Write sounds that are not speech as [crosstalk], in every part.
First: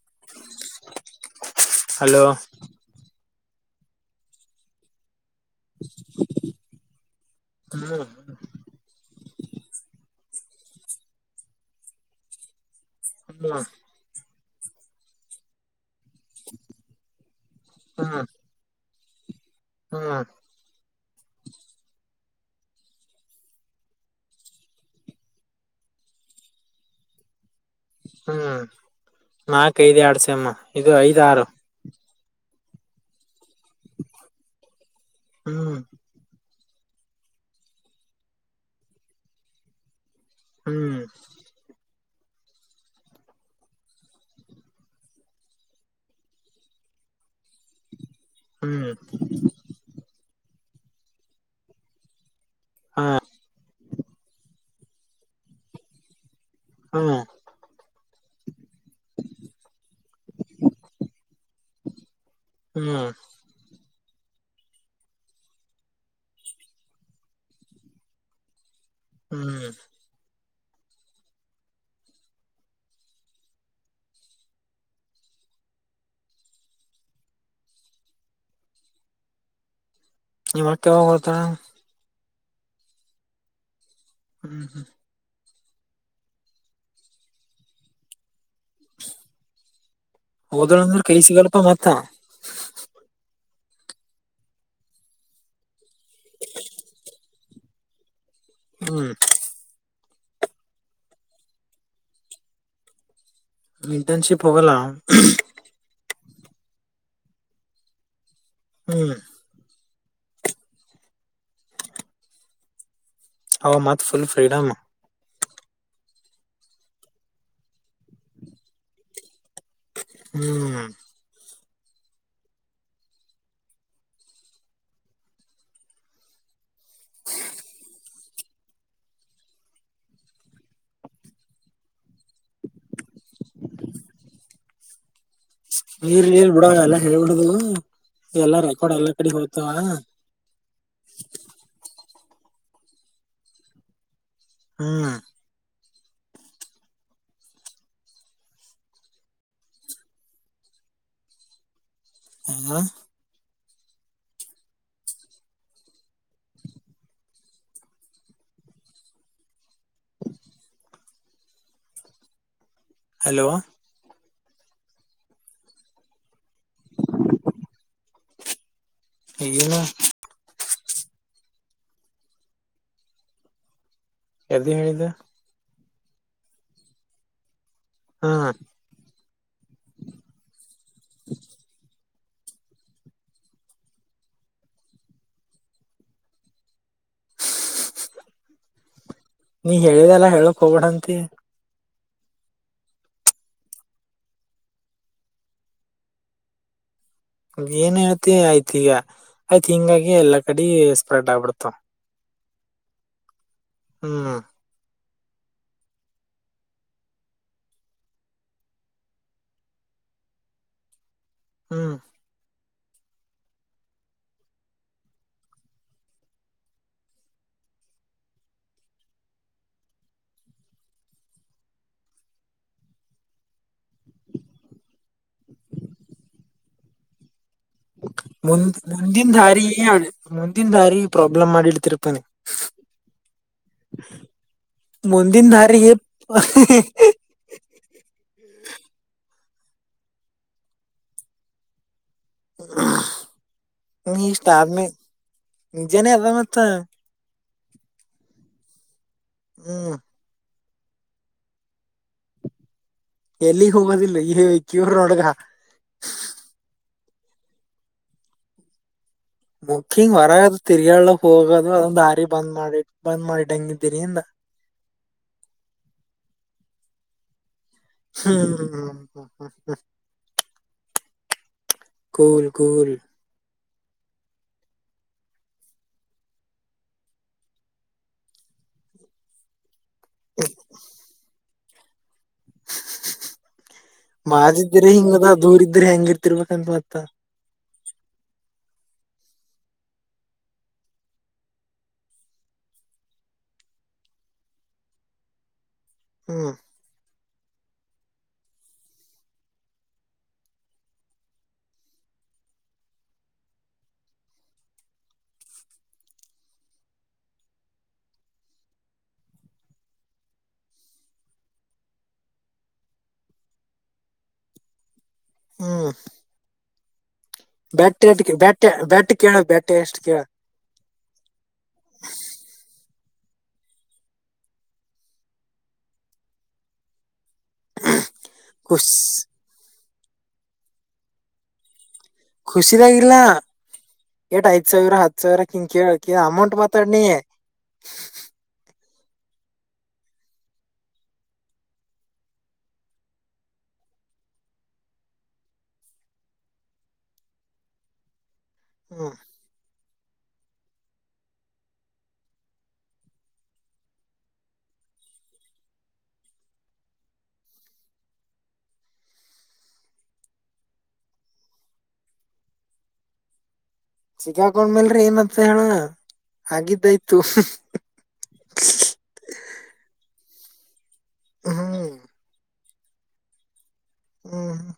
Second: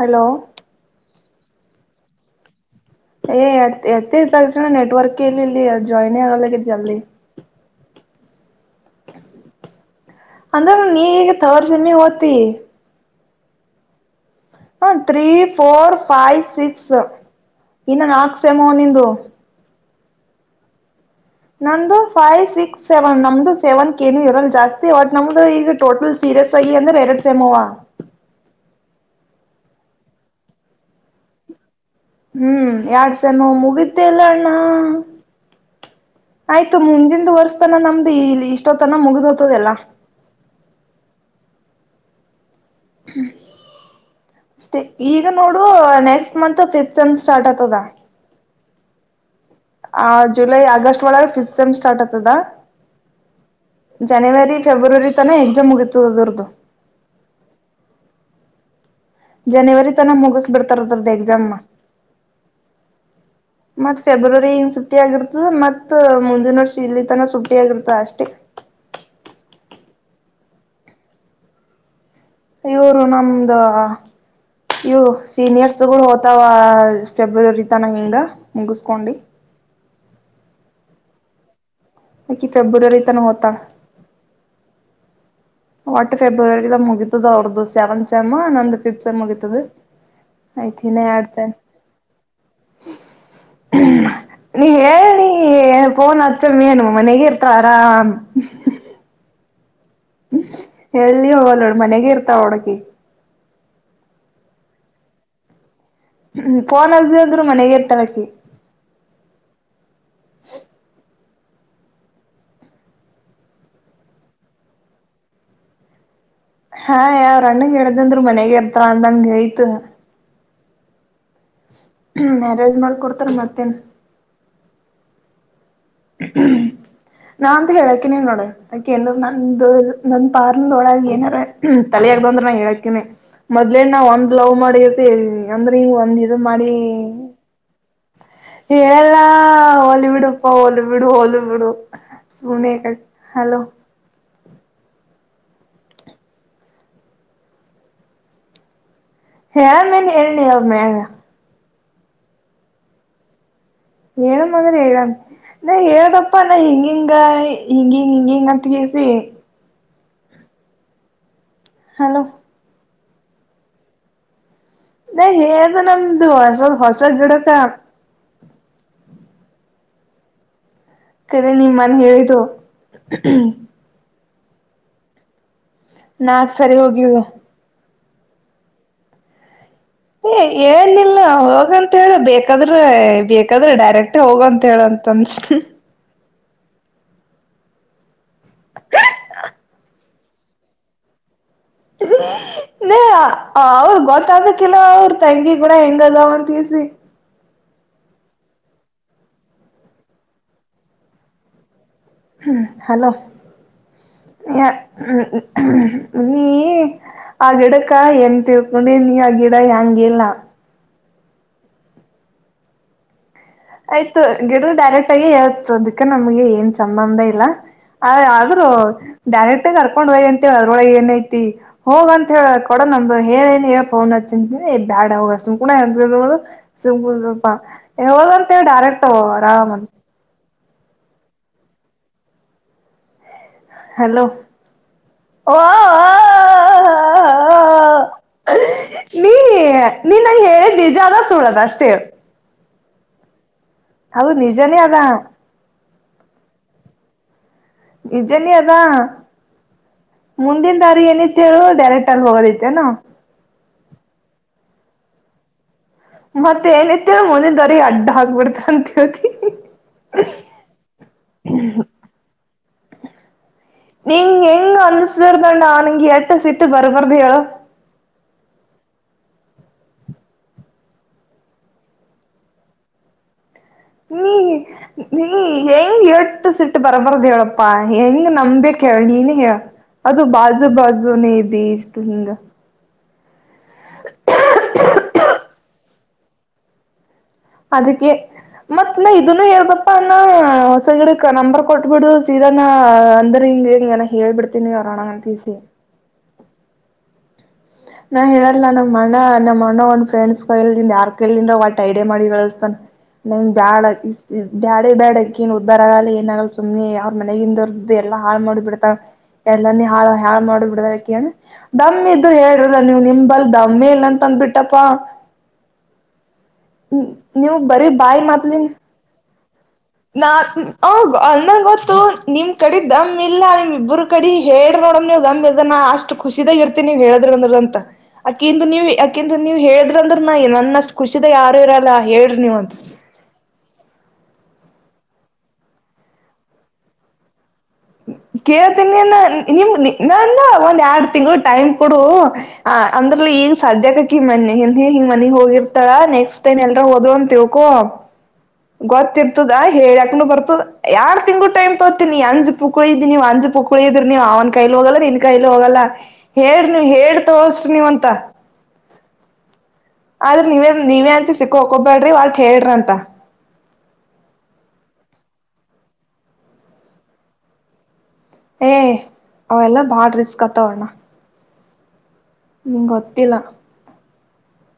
Hello hello ಏ ಎತ್ತ ತಕ್ಷಕ್ಷಣ ನೆಟ್ವರ್ಕ್ ಎಲ್ಲಿ ಇಲ್ಲಿ ಜಾಯಿನ್ ಆಗ ಜಲ್ದಿ ಹ್ಮ ಹ ಅಂದ್ರೆ ನೀಗ ತರ್ ಸಮಿ ಓ್ತಿ ಹ್ಮ ಹ ತ್ರೀ ಫೋರ್ ಫೈವ್ ಸಿಕ್ಸ್ ಇನ್ನ ನಾಕ್ಸೆಮೋ ನಿಂದು ಹ್ಮ ನಮ್ದು ಫೈವ್ ಸಿಕ್ಸ್ ಸೆವೆನ್ ನಮ್ದು ಸೆವೆನ್ ಕಏನು ಇರಲ್ ಜಾಸ್ತಿ ಬಟ್ ನಮ್ದು ಈಗ ಟೋಟಲ್ ಸಿ ಇರಸ್ಯ್ಯ ಅಂದೆರಡ್ ಸೆಮೋವಾ ಹ್ಮ್ ನಾಕ್ ಐದ್ ಎಡ್ಸಮ್ಮ ಇದು ಐದ್ ಆರುು ಹ್ಮ್ ಯಡ್ಸ ನ ಮುಗಿದ್ದೆಲ್ಲ ಅಣ್ಣ ಹ್ಮ್ ಆಯ್ತು ಮುಂದಿಂದ ವರ್ಸ್ತನ ನಮ್ದು ಇಲ್ಲಿ ಇಷ್ಟೋತನ ಮುಗ್ದ್ ಹತದೆಲ್ಲಾ ಹ್ಮ್ ಹ್ಮ ಅಷ್ಟೇ ಈಗ ನೋಡು ನೆಕ್ಸ್ಟ್ ಮಂತ್ ಫಿಫತ್ ಸತ್ ಸ್ಟಾರ್ಟ್ ಆತದ ಹ್ಮ್ ಆ ಜುಲೈ ಆಗಸ್ಟ್ ಒಳಗೆ ಫಿಫತ್ ಸೆಮ್ ಸ್ಟಾರ್ಟ್ ಆತದಾ ಹಾ ಜನವರಿ ಫೆಬ್ರವರಿ ತನ ಎಕ್ಸಾಮ್ ಮುಗತದ ಅದ್ರದ್ದು ಹ್ಮ್ ಜನವರಿ ತನ ಮುಗಿಸ ಬಿಡ್ತಾರದದ್ದ ಎಕ್ಸಾಮ ಹ್ಮ್ ಮತ್ ಫೆಬ್ರವರಿನ್ ಸುಟ್ಟಿ ಆಗರ್ತದ ಮತ್ತ ಮುಂಂದಿನ ವರ್ಷ ಇಲ್ಲಿ ತನ ಸುಟ್ಟಿ ಆಗರ್ತ ಅಷ್ಟೇ ಹ್ಮ್್ಮ ಇವರು ನಮ್ದ ಇವು ಸೀನಿಯರ್ಸ್ಗಳು ಹೋ್ತಾವ ಫೆಬ್ರವರಿ ತನ ಹಿಂಗ ಮುಗಸ್ಕೊಂಡಿ ಇವ ಕೆವ ಹತ ನಿ ೆಬ್ರವರಿ ತಾನ ಹೊತ ಹ್ಮ್ ಹ್ಮ್ ಒಟ್ಟು ಫೆಬ್ರವರಿದ ಮುಗಿತದ ಅವ್ರದ್ದು ಸೆವೆಂತ್ ಸೆಮ್ ನಂದ ಫಿಫ್ತ್ ಸೆಮ್ ಮುಗತದ ಹೋದಳ ಅಂದ್ರ ಕೈ ಸಿಗಲ್ಪಾ ಮತ್ತ ನೀ ಹೇಳಿ ಫೋನ್ ಹಚ್ಚಮ್ಮಿ ಏನು ಮನೆಗ ಇರ್ತವಾರಾ ಹ್ಮ್ಮ್. ಹ್ಮ್ ಎಿ ಹೋಗಲ್ಲ ನೋಡಿ ಮನೆಗೆ ಇರ್ತಾವ ಹೋಡಕಿ ಮಟನ್ಶಿಪ್ ಹೋಗಲ್ಲ ಹ್ಮ್ ಪನ್ದ ಅಂದ್ರೂ ಮನಗೆರ್ ತಲಕ್ಕೆ ಹ್ಮ್ ಹ್ಮ್ಮ್. ಅವ ಮತ್ ಫುಲ್ ಫ್ರೀಡಮ್ ಹಾ ಅವಾವ್ರ ಅಣ್ಣಗೆ ಡ್ದಂದ್ರರು ಮನೆಗ ಇರ್ತಾರ ಅಂದಂಗ ಯ್ತ ಹ್ಮ್ ಹ್ಮ ಯಾರಜ್ ಮಾಡ ಕೊಡ್ತಾರ ಮಾಡ್ತೇನ್ ಹ್ಮ ನಾಂತ ಹೇಳಕಿನೇ ನೋಡ ಅಕೆ ನಂದು ನಂದ ಪಾರ್ನ್ ಒಳಗ ಏನಾರ ಬಂದ್ರ ನ ಹ ಹೇಳಕೇನನೆ ಮೊದ್ೇನ್ ನಾ್ ಒಂದ ಲವ್ ಮಾಡಿ ಅಂದ್ರೆ ಈಗ ಒಂದ್ ಇ ಇರ್ಲಿ ಇರ್ಲಿ ಬಿಡ ಮಾಡಿ ಎಲ್ಲ ಹೇಳ್ಬಿಡುದು ಎಲ್ಲಾ ರೆಕಾರ್ಡ್ ಎಲ್ಲಾ ಹೇಳಲ್ಲಾ ಕಡೆ ಹೋಗ್ತಾವ ಹಲಿ ಬಿಡುಪ್ಪಾ ಹಲ್ ಬಿಡು ಹೋಲಿ ಬಿಡು ಸನ ಹಲೋ ಹ್ಮ್ ಹ ಮೇಲೆ ಹೇಳ್ಣಿ ಅವ್ರ ಮೇ ಹ ಏಳು ಮೊದಲು ಏಳು ನ ಹೇಳದಪ್ಪಾ ನಾ ಹಿಂಗ ಹಿಂಗ ಹಿಂಗಿಂಗ ಹಿಂಗ ಹಿಂಗ ಅಂತಗಸ ಹಲೋ ಹಲೋ ನ ಹೇಳ್ದು ನಮ್ದು ಹೊಸದ ಹೊಸ ಗಿಡಕ ಹಗಲ್ಲ ಕರೆ ನಿಮ್ಮ ಮನೆ ಹೇಳಿದ್ದು ಎ್ದ ಹೇಳಿದೆ ನಾಕ್ ಸರಿ ಹೋಗುದು ಹ್ಮ ಏ ಏನಿಲ್ಲ ಹೋಗಂತ ಹೇಳುದ ಬೇಕಾದ್ರೆ ಬೇಕಾದ್ರೆ ಡೈರೆಕ್ಟ್ ಹೋಗಂತ ಹೇಳಂತನ್ಸ ನೀ ಹೇಳಿದೆಲ್ಲ ಹೇಳಕ್ ಹೋಗಬಡಂತಿ ನೇ ಅವ್ರ ಗೊತ್ತಾಗಕಿಲ್ಲ ಅವರು ತಂಗಿ ಕೂಡ ಹೆಂಗದಾವಂತಸಿ ಏನ್ ಹೇಳ್ತಿ ಆಯ್ತ ಈಗ ಆಯ್ತ್ ಹಿಂಗಾಗಿ ಎಲ್ಲಾ ಕಡೆ ಸ್ಪ್ರೆಡ್ ಆಗ್ಬಿಡ್ತಾವ ಹ್ಮ್ ಹಲೋ ಹ್ಮ್ ಹ್ಮ ನೀ ಆ ಗಿಡಕ್ಕ ಏನ್ ತಿಳ್ಕೊಂಡಿ ನೀ ಆ ಗಿಡ ಹೆಂಗಿಲ್ಲ ಹ್ಮ ಆಯ್ತು ಗಿಡ ಡೈರೆಕ್ಟ್ ಆಗಿ ಹೇತ್ ಅದಕ್ಕ ನಮ್ಗೆ ಏನ್ ಸಂಬಂಧ ಇಲ್ಲ ಆ ಆದ್ರೂ ಡೈರೆಕ್ಟಗ ಅರ್ಕೊಂಡ್ ಹಯಿ ಅಂತ ಹೇಳ ಅದ್ರೊಳಗೆ ಏನ್ಐತಿ ಹೋಗ್ ಅಂತ ಹೇಳ ಕೊಡ ನ ಹೇಳ ಏನ್ ಹೇಳಳ್ ೋನ್ ಹನಿ ಬ್ಯಾಡ್ ಅವ ಕು ಎ ಸಿಂು ರಪಾ ಎಾಗ ಮುಂದ್ ಮುಂದಿನ ದಾರಿ ಮುಂದಿನ ದಾರಿ ಪ್ರಾಬ್ಲಮ್ ಮಾಡಿಡ್ತಿರ್ಪಾನಿ ಹಲೋ ಮುಂದಿದ್ ಓ ದಾರಿ. [inaudible] ಏ ನೀನ್ ನಂಗ ಹೇಳಿದ್ ನಿಜ ಆದ ಸುಳ್ಳಾದ ಅಷ್ಟೇ ಹೇಳ್. ನೀ ಎಷ್ಟ್ ನಿಜನೇ ಆದ್ಮೇಕ್ ಅದ ನಿಜನ ಅದ ಮತ್ತ. ನಿಜಾನೇ ಅದ ಹ್ಮ್ ಮುಂದಿನ ದಾರಿ ಏನಿತ್ತ ಹೇಳು ಡೈರೆಕ್ಟ್ ಆಗಿ ಅಲ್ಲಿ ಹೋಗೋದೈತೆನು. ಇಲ್ಲಿ ಹೋಗೋಗದಿಲ್ಲ ಹೇ ಕಿವ್ರೂ ನೋಡು ಗಾ. ಮತ್ತೆ ಏನತ್ತ ಮುಂದಿನ್ ದಾರಿ ಅಡ್ಡ ಹಾಕ್ಬಿಡ್ತ ಅಂತ ಹೇಳ್. ಮುಖಿಂಗ್ ಹೊರಗದು ತಿರ್ಗಾಳಕ್ ಹೋಗೋದು ಅದ್ ದಾರಿ ಬಂದ್ ಮಾಡಿ ಬಂದ್ ಮಾಡಿ. ನೀ ಎಂಗ ಅನ್ನಿಸವರ್ದ್ಣ ಆಾನಂಗ ಎಟ ಸೀಟ್ ಬರಬರ್ದ ಯೋ ಹ್ಮ್ ಹ ಗೋಲ್ ಗೋಲ್ ಹ್ಮ ನೀ ನೀ ಹೆಂಗ್ ಎಟ್ ಸಿಟ್ಟು ಬರ್ಬಾರ್ದ ಹೇಳಪ್ಪಾ ಹೆಂಗ್ ನಂಬೆಕ್. ಹೇಳ್ ನೀನೇ ಹೇಳ್ ಅದು ಬಾಜು ಬಾಜೂನೇ ನಿಂಗ. ಬಾಜು ಇದ್ರೆ ಹಿಂಗದ ದೂರ ಇದ್ದ್ರ ಹೆಂಗ ಇರ್ತಿರ್ಬೇಕಂತ ಬತ್ತ. ಅದಕ್ಕೆ ಮತ್ ನ ಇದನು ಹೇಳ್ದಪ್ಪ ಅಣ ಹೊಸಗಿಡ ನಂಬರ್ ಕೊಟ್ಬಿಡು ಸೀದಾನ ಅಂದ್ರ. ಇಂಗ ಇಂಗನೇ ಹೇಳ್ಬಿಡ್ತೀನಿ ಅಣ್ಣ ಅಕಿಗೆ ತಿಳಿಸಿ. ಹ್ಮ್ ನಾ ಹೇಳಲ್ಲ ನಮ್ ಮಣ ನಮ್ಮ ಮಣ ಒಂದ್ ಫ್ರೆಂಡ್ಸ್ ಕೈಲಿಂದ ಯಾರ್ ಕೈಲಿಂದ ಒಟ್ಟ ಐಡಿಯಾ ಮಾಡಿ ಹೇಳಸ್ತಾನ. ನಂಗ ಬ್ಯಾಡ ಬ್ಯಾಡೇ ಬ್ಯಾಡಕಿನ್ ಉದ್ದಾರ ಆಲಿ ಏನಾಗ್ಲಿ ಸುಮ್ನೆ ಅವ್ರ ಮನೆಗಿಂದರ್ದ್ದೇ ಯಾರಿಗ್ ಲ್ಲಾ ಹಾಳ್ ಮಾಡಿ ಬಿಡ್ತಾಳ್ ಎಲ್ಲ ನೀ ಹಾಳ್ ಹಾಳ್ ಮಾಡಿ ಬಿಡ್ತಾಳ್ ಅನ್ನು ಆಕಿ ದಮ್ಮ. ಇದ್ರ ಹೇಳ್ರಲ್ಲ ನೀವು ನಿಮ್ ಬಲ್ ದಮ್ಮೇ ಇಲ್ಲ ಅಂತ ಅಂದಬಿಟ್ಟಪ್ಪಾ. ಹ್ಮ್ ನೀ ನೀವು ಬರೀ ಬ್ಯಾಟ್ ಬಾಯಿ ಎಟ್ ಬ್ಯಾಟ್ ಮಾತ್ನ್ಳಿಂದ. ಬ್ಯಾಟ್ ಕೇಳ ಬ್ಯಾಟ್ ಎಷ್ಟು ಕೇಳ ಹ ಅಂದಂಗ ಗೊತ್ತು ನಿಮ್ ಕಡೆ ದಮ್ ಇಲ್ಲ ನಿಮ್ ಇಬ್ಬರು ಕಡೆ ಹೇಳ್ರಿ ನೋಡಮ್ ನೀವು ದಮ್ ಇದ್ರ ನಾ. ಅಷ್ಟ ಖುಷಿದಾಗ ಇರ್ತೀನಿ ನೀವ್ ಹೇಳ್. ಅಂತ ಅಕಂದು ನೀವ ಖುಷ್ ಯಕಂದು ನೀವ್ ಹೇಳಿದ್ರ ಅಂದ್ರ ನ ನನ್ನಷ್ಟ್ ಖುಷಿದ ಯಾರು ಇರಲ್ಲ. ಹೇಳ್ರಿ ನೀವ್ ಅಂತ ಖುಷಿದಾಗಿಲ್ಲ ಎಟ್ ಆಯ್ತ. ಹತ್ ಸಾವಿರ ಹತ್ ಸಾವಿರ ಕಿನ್ ಕೇಳಕಿ ಅಮೌಂಟ್ ಮಾತಾಡ್ ನೀ. ಕೇಳ್ತೀನಿ ನಿನ್ನ ನೀ ನಿಮ್ ನನ್ ಒಂದ್ ಎಡ್ ತಿಂಗ್ಲಾ ಟೈಮ್ ಕೊಡು ಆ ಅಂದ್ರಲೀ ಈಗ ಸದ್ಯಕಕಿ ಮನ್ನೆ ಹ ಹಿಂಗ ಮನೀಗ್ ಹೋಗಿರ್ತಾ ನೆಕ್ಸ್ಟ್ ಟೈಮ್ ಎಲ್ರ ಹೋದ್ಲು ಅಂತ ತಿಳ್ಕೋ. ಹ್ಮ್ ಗೊತ್ತಿರ್ತದಾ ಹೇಳ ಕೂನು ಬರ್ತಾದ ಎಡ್ ತಿಂಗ್ಗಳು ಟೈಮ್ ತೋತೀನಿ ಅಜ್ ಪುಕುಳ್ ಇದಿ ನೀವು ಅಜ ಪುಳಿದ್ರ ನೀವು ಅವನ್ ಕೈಲಿ ಹೋಗಲ್ಲ್ರ ನೀ. ನೀನ್ ಕೈಲೂ ಹಾಗಲ್ಲ ಹೇಳ್ರಿ ನೀವ್ ಹೇಳ್ ತೋಸ್ರಿ ನೀವ್ ಅಂತ. ಆದ್ರ ನೀವೇ ನೀವೇ ಅಂತ ಸಿಕ್ಕ ಹಕಬ್ಯಾಡ್ರಿ ಒಟ್ಟ ಹೇಳ್ರಿ ಅಂತ. ಸಿಕ್ಕಾಕೊಂಡ್ಮೇಲ್ರಿ ಏನಂತ ಹೇಳ ಹಾಗಿದ್ದಾಯ್ತು. ಏ ಅವ ಎಲ್ಲ ಬಾಳ್ ರಿಸ್ಕ್ ಆತವ್ ಅಣ್ಣ. ಹ್ಮ್ ನಿಂಗ ಗೊತ್ತಿಲ್ಲ. ಹ್ಮ ಹ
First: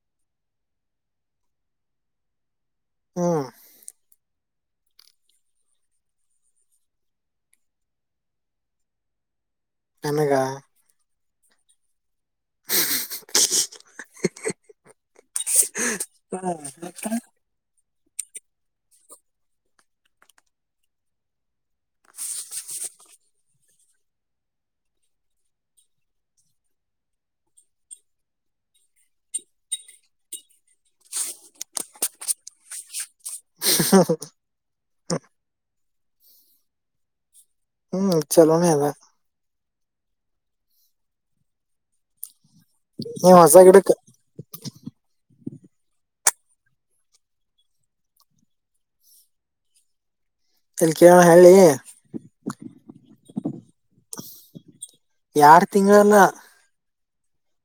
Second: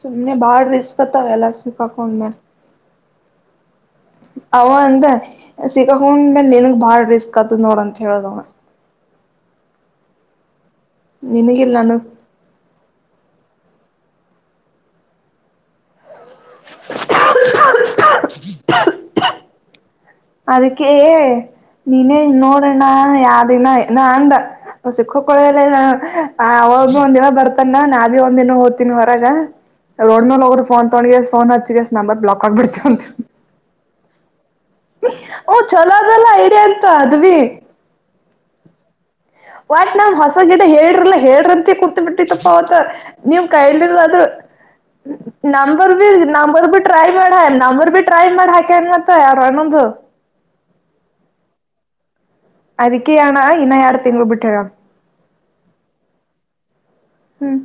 ಸುಮ್ನೆ ಬಾಳ ರಿಸ್ಕ್ತಾವ ಎಲ್ಲ ಸಿಕಾಕೊಂಡ್ಮೇಲ. ಹ್ಮ್ಮ್ ಅವ ಅಂದ ಸಿಕ್ಕಕೊಂಡ ನೀನ್ಗ್ ಬಾಳ ರಿಸ್ಕ್ ಆತದ್ ನೋಡಂತ ಹೇಳ್ದ ಅವ್ ನನಗ ನಿನಗಿಲ್ ನನಗ್ [inaudible] ಹ್ಮ ಮತ್ತ್ [inaudible] ಅದಕ್ಕೆ ಏ ನೀನೇ ನೋಡ್ರಣ್ಣ ಯಾವಿನ ನ ಅಂದ ಸಿಕ್ಕಕ್ಕಳಲ್ಲ ಹೋಗ ಒಂದ ದಿನ ಬರ್ತಾನ ನಾ ಭಿ ಒಂದ ದಿನ ಹೋಗ್ತೀನಿ ಹೊರಗ ರೋಡ್ ಮ ಹೋಗರು ಫೋನ್ ತೊಂಡಗಗೆ ನ್ ಹಚ್ನಂಬರ್ ಬ್ಲಾಕ್ ಆಗ್ಬಿಡ್ತವ ಅಂತ ಹ ಓ ಚಲೋ ಅದಲ್ಲ ಡ ಆತ ಅದ್ವಿ ಹ್ಮ್ ಚಲೋನೇ ಅಲ್ಲ ಬಟ್ ನಾ್ ಹೊಸ ಗಡ ಹೇಳಿಲ್ಲ ಹೇಳ್ರ ಅಂತ ಕುೂತ್ ಬಿಟ್ಟ ಪ್ಪ ಅವತ ನೀವ್ ಹೊಸ ಕೈ ಗಿಡಕ್ ಇಲ್ದಿದ ಆದ್ರೂ number B number B try ಮಾಡ ನಂಬರ್ ಬಿ ಟ್ರೈ ಮಾಡ ಹಾಕನ್ ಮತ್ತ ಯಾರ ಅನ್ನೊದು.. ತಿಲ್ಲಿ ಕೇಳಣ ಹೇಳಳ್ಳಿ.. ಅದಕ್ಕೆ ಅಣ್ಣ ಇನ್ನ ಎರಡ್ ತಿಂಗ್ಗಳು ಬಿಟ್ಟ್ಯಾರ ಎಡ್ ತಿಂಗಳಲ್ಲ ಹ್ಮ್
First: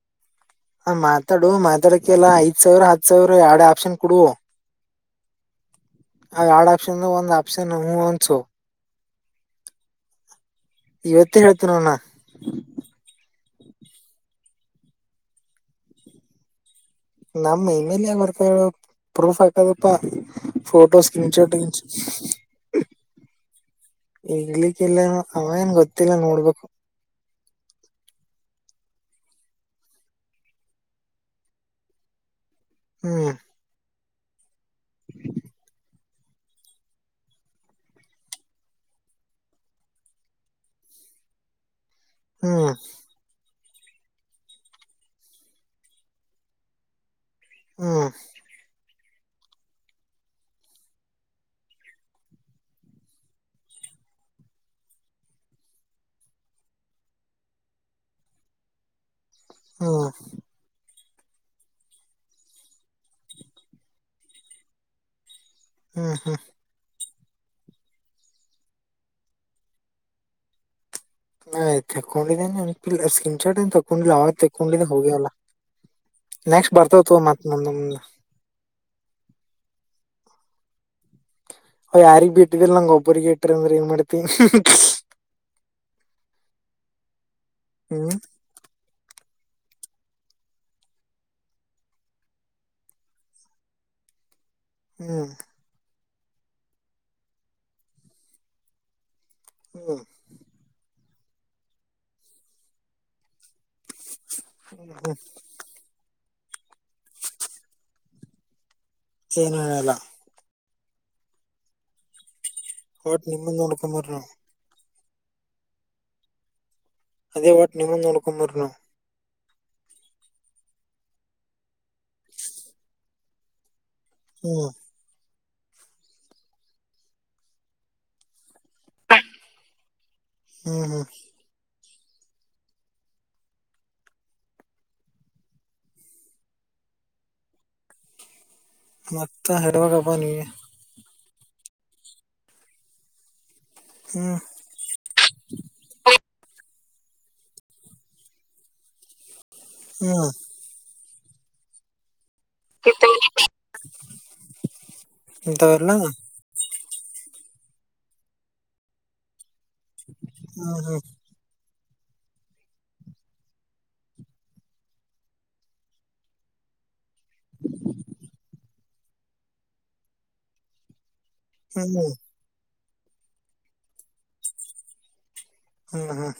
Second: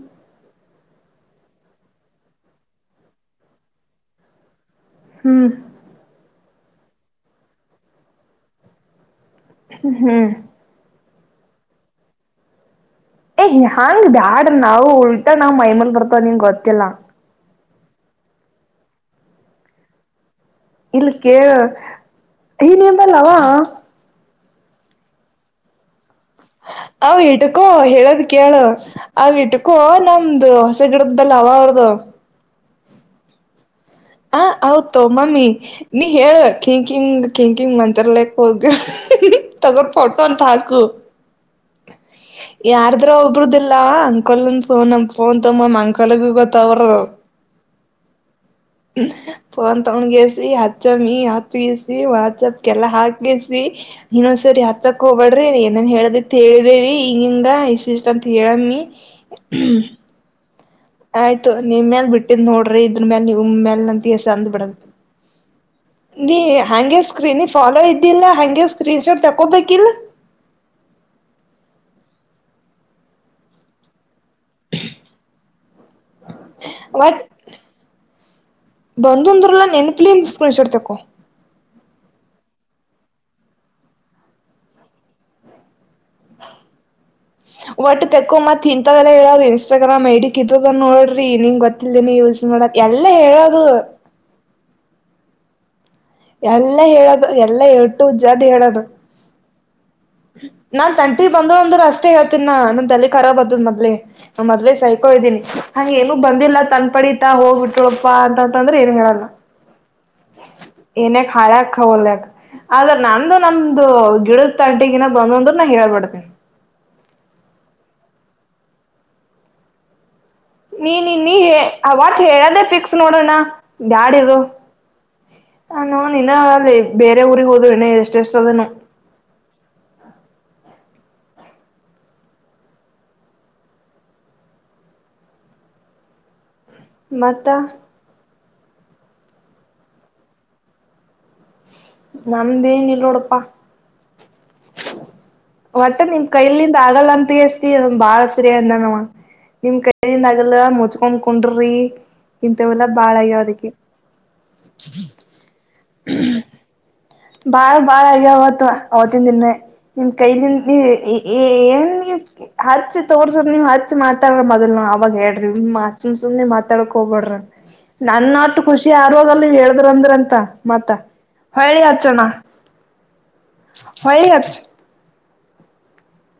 ಹ ಮಾತಾಡು ಮಾತಾಡಕ್ಕೆಲ್ಲ ಐದ್ ಸಾವಿರ ಹತ್ ಸಾವಿರ ಎಡೆ ಆಪ್ಷನ್ ಕೊಡು. ಹ್ಮ್ ಅವ್ ಎರಡ್ ಆಪ್ಷನ್ ಒಂದ ಆಪ್ಷನ್ ಹೂ ಒನ್ಸು ಹ್ಮ್ ಇವತ್ತ ಹೇಳ್ತು ನ್ಣ ಏ ಹೆಯಾಂಗ ಬ್ಯಾಡ ನಾವು ಉಳಟಾ ನಾವ್ ಮೈಮೇಲ್ ಬರ್ತವ ನೀಂಗ ಗೊತ್ತಿಲ್ಲ ನಮ್ಮ ಇಮೇಲ್ ಯ ಬರ್ತ ಪ್ರೂಫ್ ಹಾಕದಪ್ಪಾ ಸ್ಟೇಟಸ್ ಇಲ್ ಕೇಳ ಕ್ರಮಚಟ ಈ ನಿಂಬಲ್ಲವ ಇಗ್ಲಿಕ್ಕ ಇಲ್ಲ ಅವೇಏನ್ ಗೊತ್ತಿಲ್ಲ ನೋಡ್ಬೇಕು. ಅವ ಇಟಕೋ ಹೇಳೋದ್ ಕೇಳು ಅವ ಇಟಕೋ ನಮ್ದು ಹೊಸ ಗಿಡದ ಬಲ್ಲ ಅವ.. ಹೋಗ. ಹ್ಮ್. ಹ ಹೌತ ಮಮ್ಮಿ. ನೀ ಹೇಳ ಕಿಂಕಿಂಗ್ ಕಿಂಕಿಂಗ್ ಅಂತಲಕ್ ಹೋಗಿ ತಗೋರ್ ಫೋಟೋ ಅಂತ ಹಾಕು.. [inaudible] [inaudible] ಹ್ಮ್ ಯಾರದ್ರೂ ಒಬರುದ. ಇಲ್ಲ ಅಂಕಲ್ನ್ಫೋನ್ ತಮ್ಮ್ ಅಂಕಲ್ಗ ಗೊತ್ತ ಅವರ. ಹ್ಮ ಫೋನ್ ತಗೊಂಡಗಸಿ ಹಚ್ಚ ಮಿ ಹತ್ತಗಸಿ ಮಚಪ್ಗೆಲ್ಲ ಹಾಕಸ.. ನೀನ್ೊಂದ್ಸರಿ ಆತ್ರಕ್ ಹೋಗಬಾಡ್ರಿ ಏನೇನ್ ಹೇಳದಿ ತಿ ಹೇಳಿದೇವಿ ಹಿಂಗಿಂಗ ಇಷ್ಟ ಇಷ್ಟ ಅಂತ ಹೇಳಮ್ಮಿ.. ಹ್ಮ ಆಯ್ತು ನಿಮ ಮೇಲ್ ಬಿಟ್ಟಿದ್ ನೋಡ್ರಿ ಇದ್ರ ಮೇಲೆ ನಿ ಮೇಲ್ ನ ತಸ ಅಂದ್ ಬಿಡು.. ಹ್ಮ್ ನೀ ಹ್ಮ್ ಹಗೆ.. ಸ್ಕ್ರೀನಿ ಫಾಲೋ ಇದ್ದಿಲ್ಲ ಹಗೆ ಸ್ಕ್ರೀನ್ ಶಾಟ್ ತಕೋಬೇಕಿಲ್ಲ.. ಆ ತಗೊಂಡಿದ್ದೇನೆ ಸ್ಕ್ರೀನ್ ಚಾಟ್ ಏನ್ ತಕೊಂಡಿಲ್ಲ ಅವ.. ತೆಕೊಂಡಿದ ಹೋಗ್ಯವಲ್ಲ ನೆಕ್ಸ್ಟ್ ಬರ್ತಾವತ್ ಒಟ್ ಮತ್ತ ಮುಂದ ಮು.. ಬಂದಂದ್ರಲ್ಲ ನೆನ್ಪಲಿಸ್ಕಳಸಡ್ತಕೋ.. ಅವ್ ಯಾರಿಗ್ ಬಿಟ್ಟಿದಲ್ ನಂಗ ಒಬ್ಬ್ರಿಗೆ ಇಟ್ರ ಅಂದ್ರೆ ಏನ್ ಮಾಡ್ತೀನಿ.. ಒಟ್ಟು ತೆಕ್ಕೋ ಮತ್ ಇಂಥವೆಲ್ಲಾ ಹೇಳ.. ಇನ್ಸ್ಟಾಗ್ರಾಮ್ ಐಡಿಕ್ ಇದ್ರದನ್ ನೋಡ್ರಿ ನಿನ್ ಗೊತ್ತಲ್ದನ ಯಲ್ಸ್ ನೋಡಕ್ ಎಲ್ಲಾ ಹೇಳೋದು.. ಹ್ಮ್ ಎಲ್ಲ ಹೇಳದು ಎಲ್ಲ ಹೇಳೇಳ್ಟ್ಟು ಉಜ್ಜಡ್ ಹೇಳದು.. ಹ್ಮ್ ನಾನ್ ತಂಟಿ ಬಂದ ಅಂದ್ರರು ಅಷ್ಟೇ ಹೇಳ್ತೀನ ನ ನನ್ ತಲೆಖರ ಬಂದದ ಮ.. ಮದೇ ಮೊದ್ ಹ್ಮ್ ಸಹಕೋದೀನಿ ಹಂಗ ಏನು ಬಂದಿಲ್ಲ ತಂದ ಪಡಿತಾ ಹೋಗ್ಬಟ್ಳಪ್ಪಾ ಅಂತ.. ಚನ ಎಲ್ಲ. ಏನಕ್ ಹಳ್ಯಾಕ್ಕ ಹೊಲ್ಯಕ ಆದ್ರ ಒಟ್ ನಂದು ನಿಮ್ಮನ್ ನಮ್ದು ನೋಡ್ಕೊಂಬರ್ ನಾವು ಗಿಡ ತಡ್.. ಗ ಬಂದಂದ ನ ಹೀರ ಪಡ್ತನೆ.. ಅದೇ ವಟ್ ನಿಮ್ಮಂದು ನೋಡ್ಕೊಂಬರ ನವು.. ನೀ ನಿನ್ನ ಅವಟ್ ಹೇಳದೇ ಫಿಕ್ಸ್ ನೋಡೋಣ ಬಾಡವ ಹ್ಮ್ ಹ ನೋನ ಅಲ್ಲಿ ಬೇರೆ ಊರಿಗೆ ಹೋದ್ ಇನ ಎಷ್ಟ ಎಷ್ಟ ಅದನು ಹ್ಮ್ ಹ್ಮ್ ಮತ ಮತ್ತ ಹಡವಾಗಬ್ಬ ನೀಗೆ ನಮ್ದೇ ನಿಲ್ಲೋಡಪ್ಪಾ ಹ್ಮ್ ಒಟ್ಟ ನಿಮ್ ಕೈಲ್ಲಿಂದ ಆಗಲ್ಲ ಅಂತ ಎಸ್ತಿ್ ಬಾಳ ಸರಿ ಅಂದನವ.. ನಿಮ್ ಕೈಯಿಂದ ಹ್ಮ್ ಆಗಲ್ಲ ಮುಚ್ಕೊಂಡ್ಕೊಂಡಿ ಇಂತವಲ್ಲ ಬಾಳಯ್ಯ ಅದಕ್ಕೆ ಇಂಥವೆಲ್ಲಾ ಬಾಳ ಬಾಳ ಈಗ ಅವವತ್ತು ಅವತ್ತಿನ ದಿನೇ ನಿಮ್ ಕೈಲಿಂದ ಹ್ಮ್ ಹ್ಮ್ ಏನ್ ಹಚ್ಚಿ ತೋರ್ಸ ನೀವ್ ಹಚ್ಚಿ ಮಾತಾಡ್ರ ಮೊದಲ್ ನ ಅವಾಗ ಹೇಳ್ರಿ ಸುಮ್ ಸು್ನೆ ಮಾತಾಡ ಹೋಗ್ಬಡ್ರ ನನ್ ನಟ್ಟ ಖುಷಿ ಆರಾಗಲ್ ನೀವ್ ಹೇಳದ್ರ ಅಂದ್ರ ಅಂತ ಮತ ಹ್ಮ್ ಹ್ಮ ಹೊಗತ್ತು ಹ್ಮ್ ಹ್ಮ